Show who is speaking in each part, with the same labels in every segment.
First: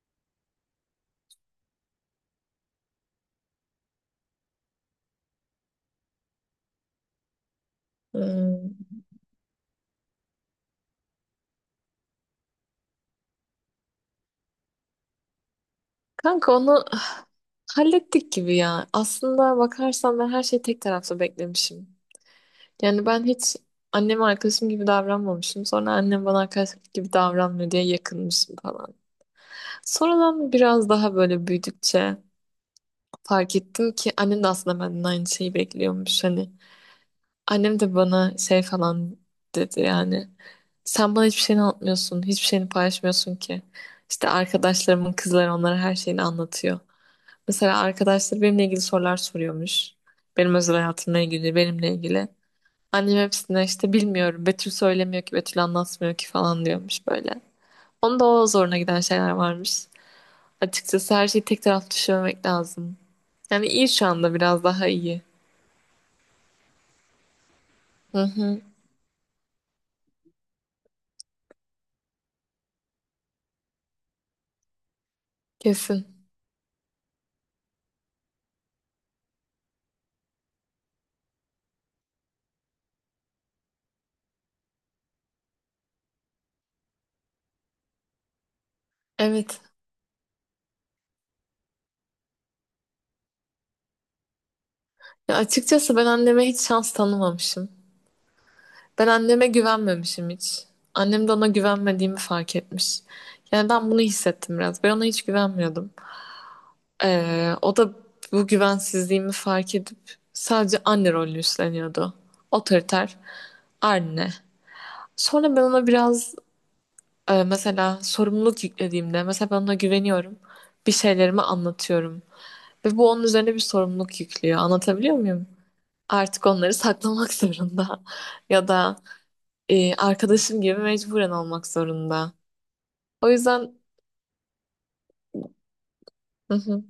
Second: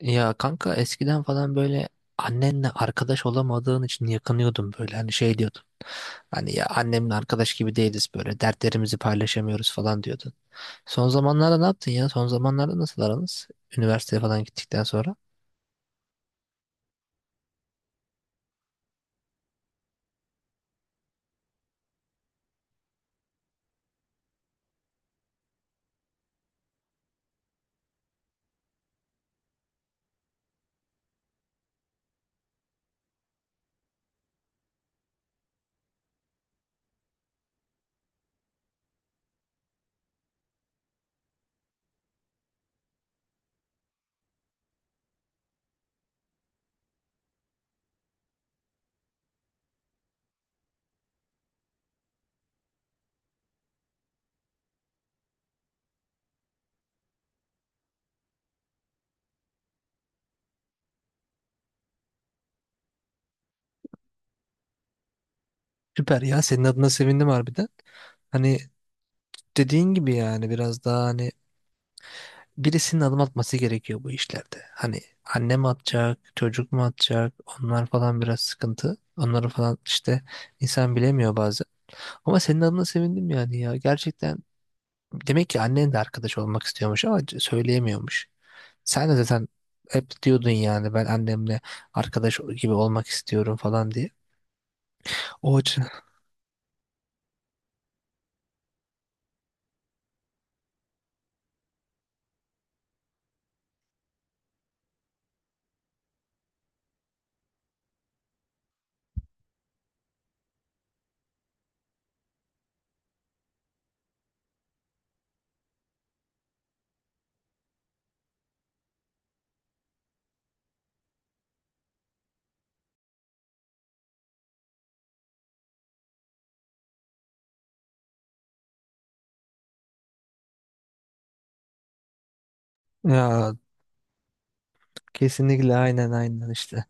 Speaker 1: Ya kanka eskiden falan böyle annenle arkadaş olamadığın için yakınıyordum böyle hani şey diyordum. Hani ya annemle arkadaş gibi değiliz böyle
Speaker 2: Hmm.
Speaker 1: dertlerimizi paylaşamıyoruz falan diyordun. Son zamanlarda ne yaptın ya? Son zamanlarda nasıl aranız? Üniversiteye falan gittikten sonra.
Speaker 2: Kanka onu hallettik gibi ya. Aslında bakarsan ben her şeyi tek taraflı beklemişim. Yani ben hiç anneme arkadaşım gibi davranmamışım. Sonra annem bana arkadaş gibi davranmıyor diye yakınmışım falan. Sonradan biraz daha böyle büyüdükçe fark ettim ki annem de aslında benden aynı şeyi bekliyormuş. Hani annem de bana şey falan dedi yani. Sen bana hiçbir şeyini anlatmıyorsun, hiçbir şeyini paylaşmıyorsun ki. İşte arkadaşlarımın kızları onlara her şeyini anlatıyor. Mesela arkadaşlar benimle ilgili sorular soruyormuş. Benim özel hayatımla ilgili, benimle ilgili. Annem hepsine işte bilmiyorum, Betül söylemiyor ki, Betül anlatmıyor ki falan diyormuş böyle. Onun da o zoruna giden şeyler varmış. Açıkçası her şeyi tek taraflı düşünmemek lazım. Yani iyi şu anda biraz daha iyi.
Speaker 1: Süper ya, senin adına sevindim harbiden.
Speaker 2: Hı
Speaker 1: Hani
Speaker 2: hı,
Speaker 1: dediğin gibi yani biraz daha hani birisinin adım atması gerekiyor bu işlerde. Hani anne mi
Speaker 2: kesin.
Speaker 1: atacak, çocuk mu atacak onlar falan biraz sıkıntı. Onları falan işte insan bilemiyor bazen. Ama senin adına sevindim yani ya. Gerçekten demek ki annen de arkadaş olmak istiyormuş ama söyleyemiyormuş. Sen de zaten
Speaker 2: Evet.
Speaker 1: hep diyordun yani ben annemle arkadaş gibi olmak istiyorum falan diye.
Speaker 2: Ya
Speaker 1: O açı-
Speaker 2: açıkçası ben anneme hiç şans tanımamışım. Ben anneme güvenmemişim hiç. Annem de ona güvenmediğimi fark etmiş. Yani ben bunu hissettim biraz. Ben ona hiç güvenmiyordum. O da bu güvensizliğimi fark edip sadece anne rolünü üstleniyordu. Otoriter anne. Sonra ben ona biraz mesela sorumluluk yüklediğimde mesela ben ona güveniyorum. Bir şeylerimi anlatıyorum. Ve bu onun üzerine bir sorumluluk yüklüyor. Anlatabiliyor muyum? Artık onları saklamak zorunda. Ya da arkadaşım gibi mecburen olmak zorunda. O
Speaker 1: Ya
Speaker 2: yüzden.
Speaker 1: kesinlikle, aynen aynen
Speaker 2: Hı hı.
Speaker 1: işte.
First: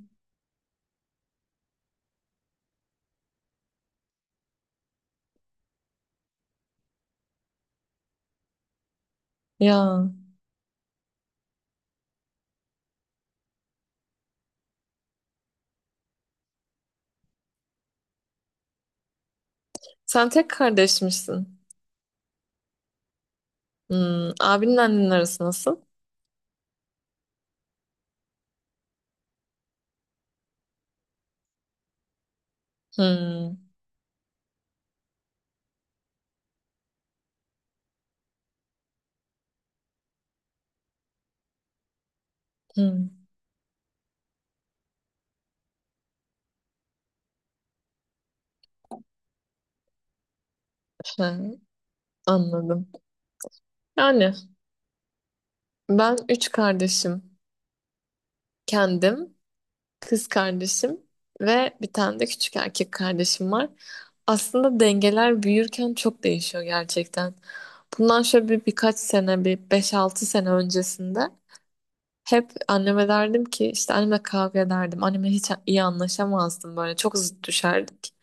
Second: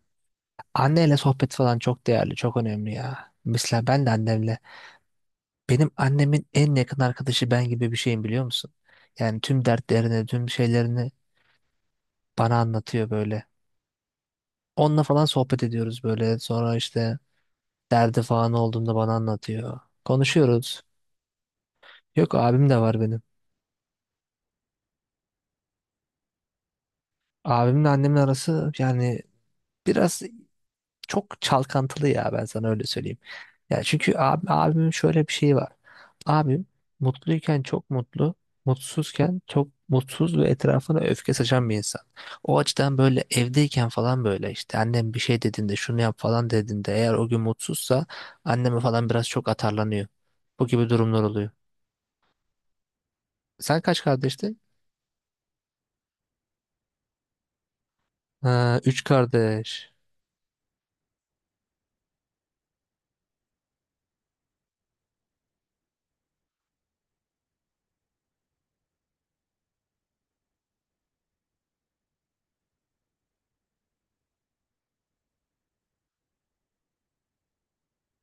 Speaker 1: Anneyle sohbet falan çok değerli, çok önemli ya. Mesela ben de annemle, benim annemin en yakın arkadaşı ben gibi bir şeyim biliyor musun? Yani tüm
Speaker 2: Ya,
Speaker 1: dertlerini, tüm şeylerini bana anlatıyor böyle. Onunla falan sohbet ediyoruz böyle. Sonra işte derdi falan olduğunda bana anlatıyor.
Speaker 2: sen tek
Speaker 1: Konuşuyoruz.
Speaker 2: kardeşmişsin.
Speaker 1: Yok, abim de var benim.
Speaker 2: Hmm, abinin annenin arası nasıl?
Speaker 1: Abimle annemin arası yani biraz çok çalkantılı ya, ben sana öyle söyleyeyim.
Speaker 2: Hmm.
Speaker 1: Ya çünkü abi, abimin şöyle bir şeyi var. Abim mutluyken çok mutlu, mutsuzken çok mutsuz ve etrafına öfke saçan bir insan. O açıdan
Speaker 2: Hı,
Speaker 1: böyle evdeyken falan böyle işte annem bir şey dediğinde şunu yap falan dediğinde eğer o gün mutsuzsa anneme falan biraz çok atarlanıyor. Bu gibi durumlar
Speaker 2: ha,
Speaker 1: oluyor.
Speaker 2: anladım.
Speaker 1: Sen kaç
Speaker 2: Yani
Speaker 1: kardeştin?
Speaker 2: ben üç kardeşim.
Speaker 1: Ha, üç
Speaker 2: Kendim,
Speaker 1: kardeş.
Speaker 2: kız kardeşim ve bir tane de küçük erkek kardeşim var. Aslında dengeler büyürken çok değişiyor gerçekten. Bundan şöyle bir, birkaç sene, bir beş altı sene öncesinde hep anneme derdim ki işte anneme kavga ederdim. Anneme hiç iyi anlaşamazdım böyle çok zıt düşerdik.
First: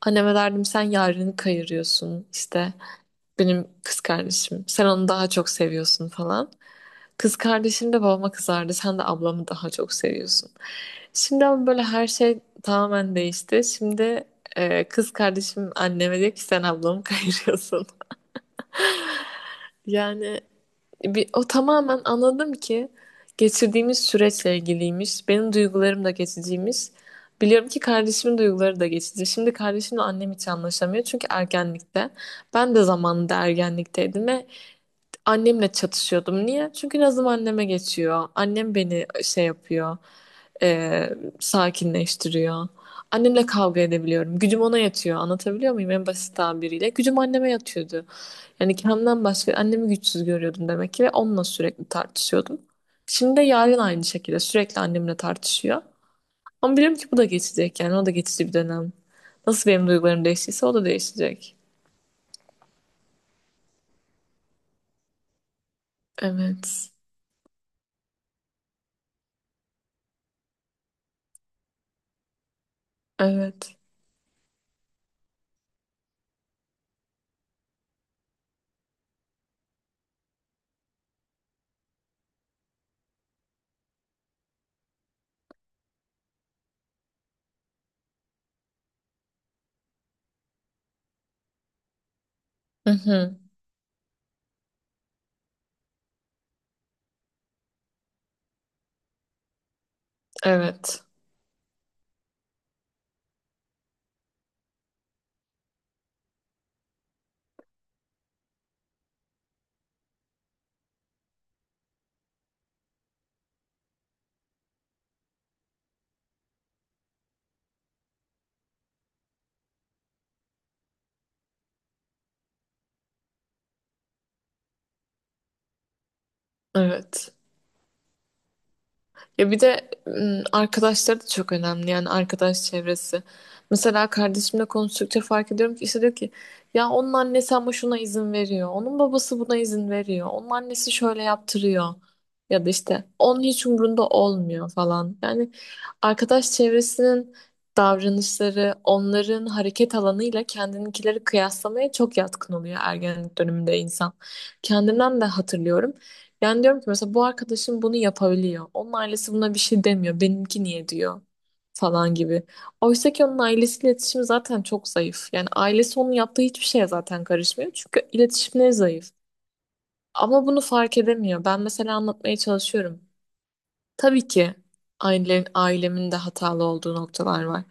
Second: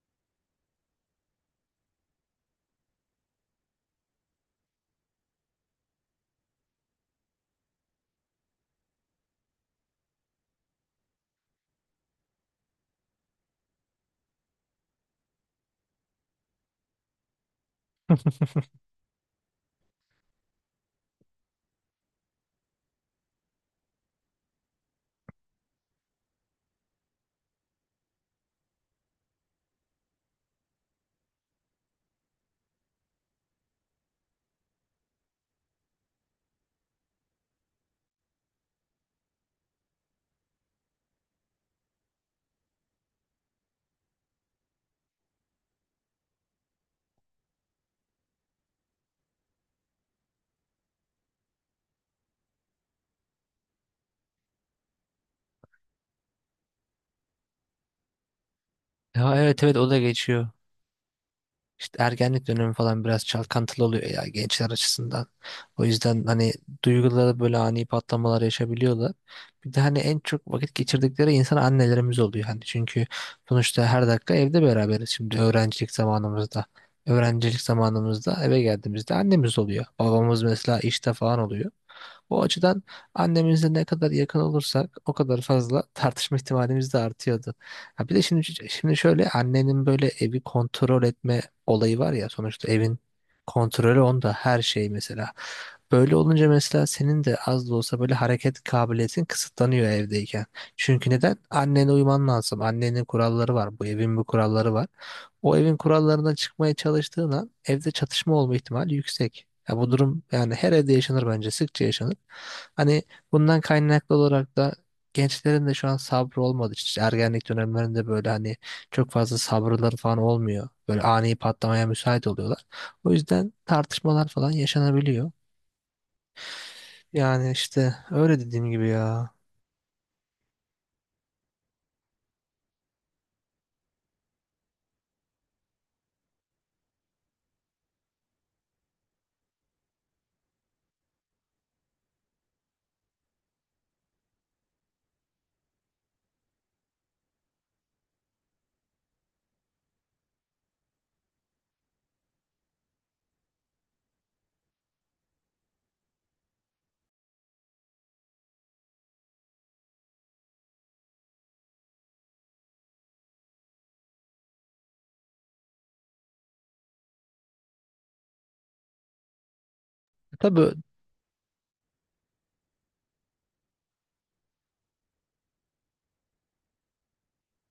Speaker 2: Anneme derdim sen yarını kayırıyorsun işte benim kız kardeşim. Sen onu daha çok seviyorsun falan. Kız kardeşim de babama kızardı. Sen de ablamı daha çok seviyorsun. Şimdi ama böyle her şey tamamen değişti. Şimdi kız kardeşim anneme diyor ki sen ablamı kayırıyorsun. Yani bir, o tamamen anladım ki geçirdiğimiz süreçle ilgiliymiş. Benim duygularım da geçiciymiş. Biliyorum ki kardeşimin duyguları da geçici. Şimdi kardeşimle annem hiç anlaşamıyor. Çünkü ergenlikte. Ben de zamanında ergenlikteydim ve annemle çatışıyordum. Niye? Çünkü nazım anneme geçiyor. Annem beni şey yapıyor. e, Sakinleştiriyor. Annemle kavga edebiliyorum. Gücüm ona yatıyor. Anlatabiliyor muyum? En basit tabiriyle. Gücüm anneme yatıyordu. Yani kendimden başka annemi güçsüz görüyordum demek ki ve onunla sürekli tartışıyordum. Şimdi de yarın aynı şekilde sürekli annemle tartışıyor. Ama biliyorum ki bu da geçecek yani o da geçici bir dönem.
Speaker 1: Ya evet
Speaker 2: Nasıl
Speaker 1: evet,
Speaker 2: benim
Speaker 1: o da
Speaker 2: duygularım
Speaker 1: geçiyor.
Speaker 2: değiştiyse o da değişecek.
Speaker 1: İşte ergenlik dönemi falan biraz çalkantılı oluyor ya gençler açısından. O yüzden hani
Speaker 2: Evet.
Speaker 1: duyguları böyle ani patlamalar yaşabiliyorlar. Bir de hani en çok vakit geçirdikleri insan annelerimiz oluyor. Hani çünkü
Speaker 2: Evet.
Speaker 1: sonuçta her dakika evde beraberiz şimdi öğrencilik zamanımızda. Öğrencilik zamanımızda eve geldiğimizde annemiz oluyor. Babamız mesela işte falan oluyor. O açıdan annemizle ne kadar yakın olursak o kadar fazla tartışma ihtimalimiz de artıyordu. Ha bir de şimdi şöyle annenin böyle evi kontrol etme olayı var ya, sonuçta
Speaker 2: Hı
Speaker 1: evin
Speaker 2: hı.
Speaker 1: kontrolü onda, her şey mesela. Böyle olunca mesela senin de az da olsa böyle hareket kabiliyetin kısıtlanıyor evdeyken.
Speaker 2: Evet.
Speaker 1: Çünkü neden? Annene uyman lazım. Annenin kuralları var. Bu evin bir kuralları var. O evin kurallarından çıkmaya çalıştığın an evde çatışma olma ihtimali yüksek. Ya bu durum yani her evde yaşanır, bence sıkça yaşanır. Hani bundan kaynaklı olarak da gençlerin de şu an sabrı olmadı. İşte ergenlik dönemlerinde böyle hani çok fazla sabırları falan olmuyor. Böyle ani patlamaya müsait oluyorlar. O yüzden tartışmalar falan yaşanabiliyor.
Speaker 2: Evet.
Speaker 1: Yani işte öyle dediğim gibi ya.
Speaker 2: Ya bir de arkadaşları da çok önemli yani arkadaş çevresi. Mesela kardeşimle konuştukça fark ediyorum ki işte diyor ki ya onun annesi ama şuna izin veriyor. Onun babası buna izin veriyor. Onun annesi şöyle yaptırıyor. Ya da işte onun hiç umrunda olmuyor falan. Yani arkadaş çevresinin davranışları onların hareket alanıyla kendininkileri kıyaslamaya çok yatkın oluyor ergenlik döneminde insan. Kendimden de hatırlıyorum. Yani diyorum ki mesela bu arkadaşım bunu yapabiliyor. Onun ailesi buna bir şey demiyor. Benimki niye diyor falan gibi. Oysa ki onun ailesiyle iletişimi zaten çok zayıf. Yani ailesi onun yaptığı hiçbir şeye zaten karışmıyor. Çünkü iletişimleri zayıf. Ama bunu
Speaker 1: Tabii,
Speaker 2: fark edemiyor. Ben mesela anlatmaya çalışıyorum. Tabii ki ailemin de hatalı olduğu noktalar var.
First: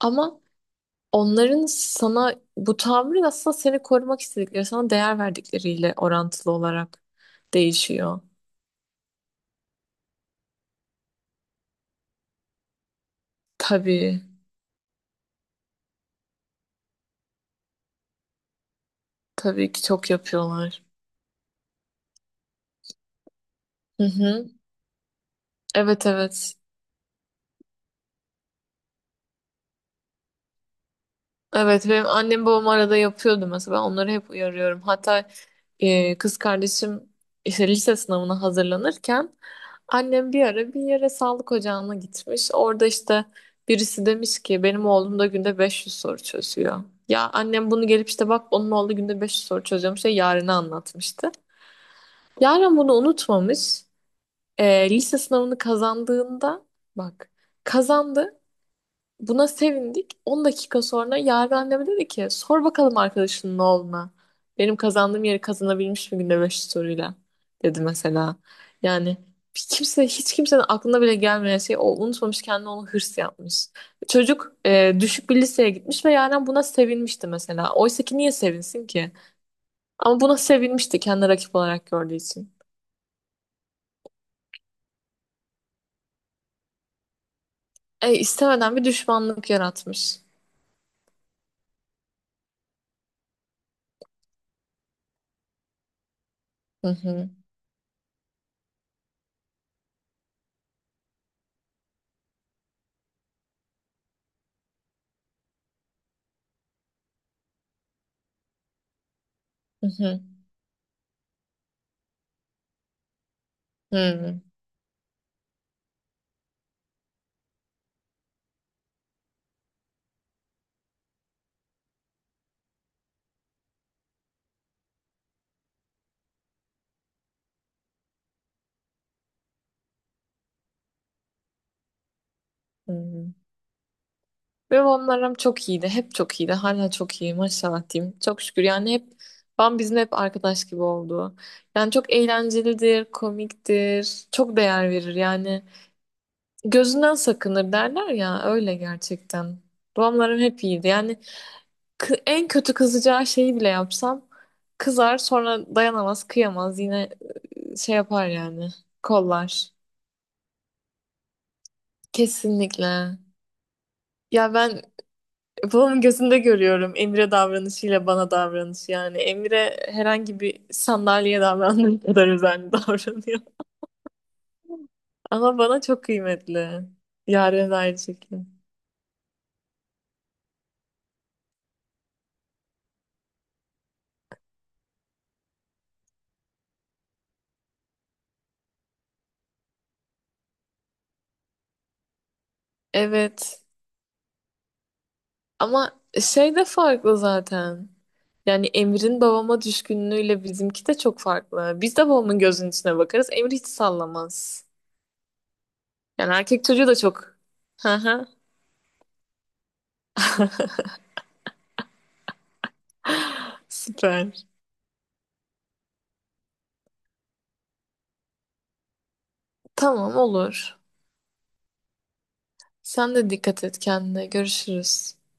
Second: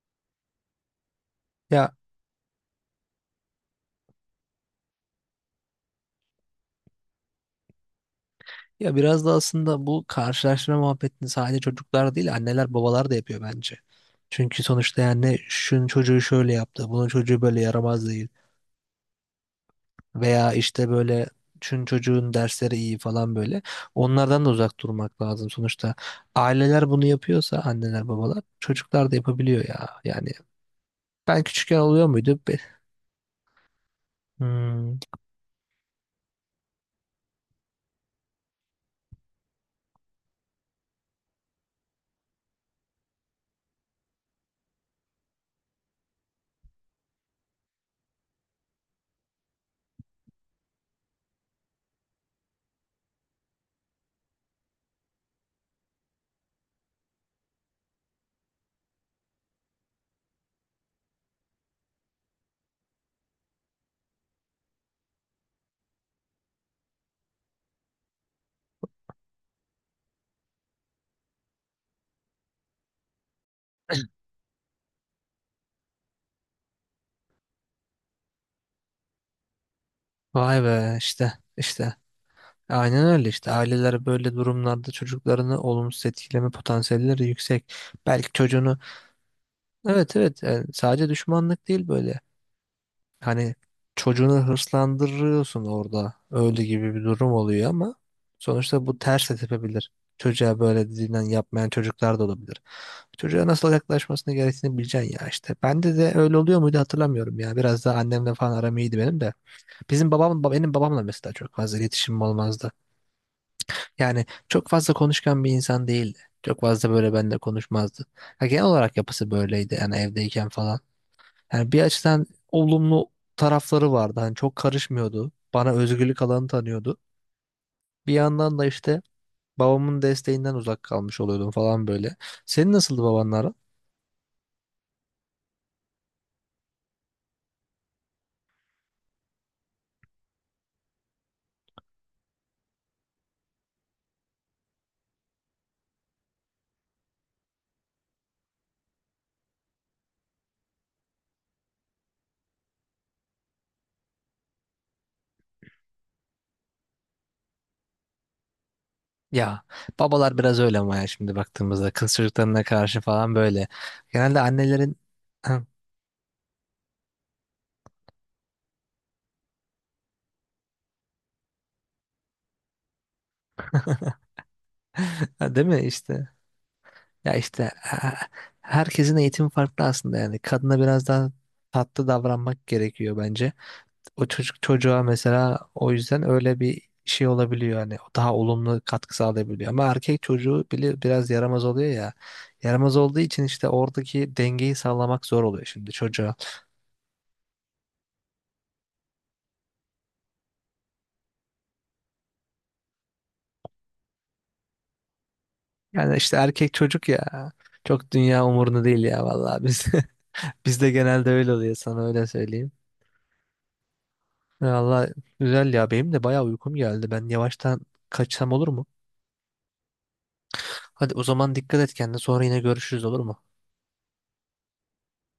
Speaker 2: Ama onların
Speaker 1: ya
Speaker 2: sana bu tavrı aslında seni korumak istedikleri, sana değer verdikleriyle orantılı olarak değişiyor.
Speaker 1: ya biraz da aslında bu karşılaştırma muhabbetini sadece çocuklar değil anneler babalar da yapıyor bence.
Speaker 2: Tabii.
Speaker 1: Çünkü sonuçta yani şunun çocuğu şöyle yaptı, bunun çocuğu böyle yaramaz değil.
Speaker 2: Tabii ki çok
Speaker 1: Veya
Speaker 2: yapıyorlar.
Speaker 1: işte böyle şunun çocuğun dersleri iyi falan böyle.
Speaker 2: Hı
Speaker 1: Onlardan
Speaker 2: hı.
Speaker 1: da uzak durmak lazım sonuçta.
Speaker 2: Evet, evet.
Speaker 1: Aileler bunu yapıyorsa, anneler babalar, çocuklar da yapabiliyor ya. Yani ben küçükken
Speaker 2: Evet, benim
Speaker 1: oluyor muydu?
Speaker 2: annem
Speaker 1: Be-
Speaker 2: babam arada yapıyordu mesela. Ben onları hep uyarıyorum.
Speaker 1: Hmm.
Speaker 2: Hatta kız kardeşim işte lise sınavına hazırlanırken annem bir ara bir yere sağlık ocağına gitmiş. Orada işte birisi demiş ki benim oğlum da günde 500 soru çözüyor. Ya annem bunu gelip işte bak onun oğlu günde 500 soru çözüyormuş diye Yaren'e anlatmıştı. Yaren bunu unutmamış. Lise sınavını kazandığında bak kazandı. Buna sevindik. 10 dakika sonra Yaren anneme dedi ki sor bakalım arkadaşının oğluna. Benim kazandığım yeri kazanabilmiş mi günde 5 soruyla dedi mesela. Yani bir kimse hiç kimsenin aklına bile gelmeyen şey o unutmamış kendine onu hırs yapmış. Çocuk düşük bir liseye gitmiş ve Yaren buna sevinmişti mesela. Oysa ki niye sevinsin ki? Ama buna
Speaker 1: Vay be,
Speaker 2: sevinmişti kendi
Speaker 1: işte
Speaker 2: rakip olarak
Speaker 1: işte.
Speaker 2: gördüğü için.
Speaker 1: Aynen öyle işte. Aileler böyle durumlarda çocuklarını olumsuz etkileme potansiyelleri yüksek. Belki
Speaker 2: İstemeden
Speaker 1: çocuğunu
Speaker 2: bir düşmanlık
Speaker 1: evet
Speaker 2: yaratmış.
Speaker 1: evet yani sadece düşmanlık değil böyle. Hani çocuğunu hırslandırıyorsun orada. Öyle
Speaker 2: Hı
Speaker 1: gibi bir
Speaker 2: hı,
Speaker 1: durum oluyor ama sonuçta bu ters de tepebilir. Çocuğa böyle dediğinden yapmayan çocuklar da olabilir. Çocuğa nasıl yaklaşmasını gerektiğini bileceksin ya işte. Bende de öyle oluyor muydu hatırlamıyorum ya. Biraz daha annemle falan aram iyiydi benim de.
Speaker 2: hı hı.
Speaker 1: Benim babamla mesela çok fazla iletişimim olmazdı. Yani
Speaker 2: Hı.
Speaker 1: çok fazla konuşkan bir insan değildi. Çok fazla böyle benimle konuşmazdı. Ya genel olarak yapısı böyleydi yani evdeyken falan. Yani bir açıdan olumlu tarafları vardı. Hani çok karışmıyordu. Bana özgürlük alanı tanıyordu. Bir yandan da işte babamın desteğinden uzak kalmış oluyordum falan böyle. Senin nasıldı
Speaker 2: Hmm.
Speaker 1: babanların?
Speaker 2: Benim onlarım çok iyiydi. Hep çok iyiydi. Hala çok iyi. Maşallah diyeyim. Çok şükür. Yani hep ben bizim hep arkadaş gibi oldu. Yani çok eğlencelidir, komiktir. Çok değer verir yani. Gözünden sakınır derler ya. Öyle gerçekten. Babamlarım hep iyiydi. Yani en kötü kızacağı şeyi bile yapsam kızar sonra dayanamaz, kıyamaz. Yine şey yapar yani.
Speaker 1: Ya
Speaker 2: Kollar.
Speaker 1: babalar biraz öyle ama ya şimdi baktığımızda kız çocuklarına karşı
Speaker 2: Kesinlikle.
Speaker 1: falan böyle. Genelde
Speaker 2: Ya ben
Speaker 1: annelerin
Speaker 2: babamın gözünde görüyorum Emre davranışıyla bana davranışı yani. Emre herhangi bir sandalyeye davrandığı kadar özenli davranıyor. Ama
Speaker 1: değil
Speaker 2: bana
Speaker 1: mi
Speaker 2: çok
Speaker 1: işte?
Speaker 2: kıymetli.
Speaker 1: Ya
Speaker 2: Yaren
Speaker 1: işte
Speaker 2: de aynı
Speaker 1: eh,
Speaker 2: şekilde.
Speaker 1: herkesin eğitimi farklı aslında yani. Kadına biraz daha tatlı davranmak gerekiyor bence. O çocuk çocuğa mesela, o yüzden öyle bir şey olabiliyor hani, o daha olumlu katkı sağlayabiliyor. Ama erkek çocuğu bile biraz yaramaz oluyor ya. Yaramaz olduğu için
Speaker 2: Evet.
Speaker 1: işte oradaki dengeyi sağlamak zor oluyor şimdi
Speaker 2: Ama
Speaker 1: çocuğa.
Speaker 2: şey de farklı zaten. Yani Emir'in babama düşkünlüğüyle bizimki de çok farklı. Biz de babamın gözünün içine bakarız. Emir hiç sallamaz.
Speaker 1: Yani
Speaker 2: Yani
Speaker 1: işte
Speaker 2: erkek
Speaker 1: erkek
Speaker 2: çocuğu da
Speaker 1: çocuk
Speaker 2: çok.
Speaker 1: ya,
Speaker 2: Hı
Speaker 1: çok
Speaker 2: hı.
Speaker 1: dünya umurunda değil ya vallahi, biz bizde genelde öyle oluyor, sana öyle söyleyeyim.
Speaker 2: Süper.
Speaker 1: Vallahi güzel ya, benim de bayağı uykum geldi. Ben yavaştan kaçsam olur mu?
Speaker 2: Tamam, olur.
Speaker 1: Hadi o zaman dikkat et kendine. Sonra yine görüşürüz,
Speaker 2: Sen
Speaker 1: olur
Speaker 2: de
Speaker 1: mu?
Speaker 2: dikkat et kendine. Görüşürüz.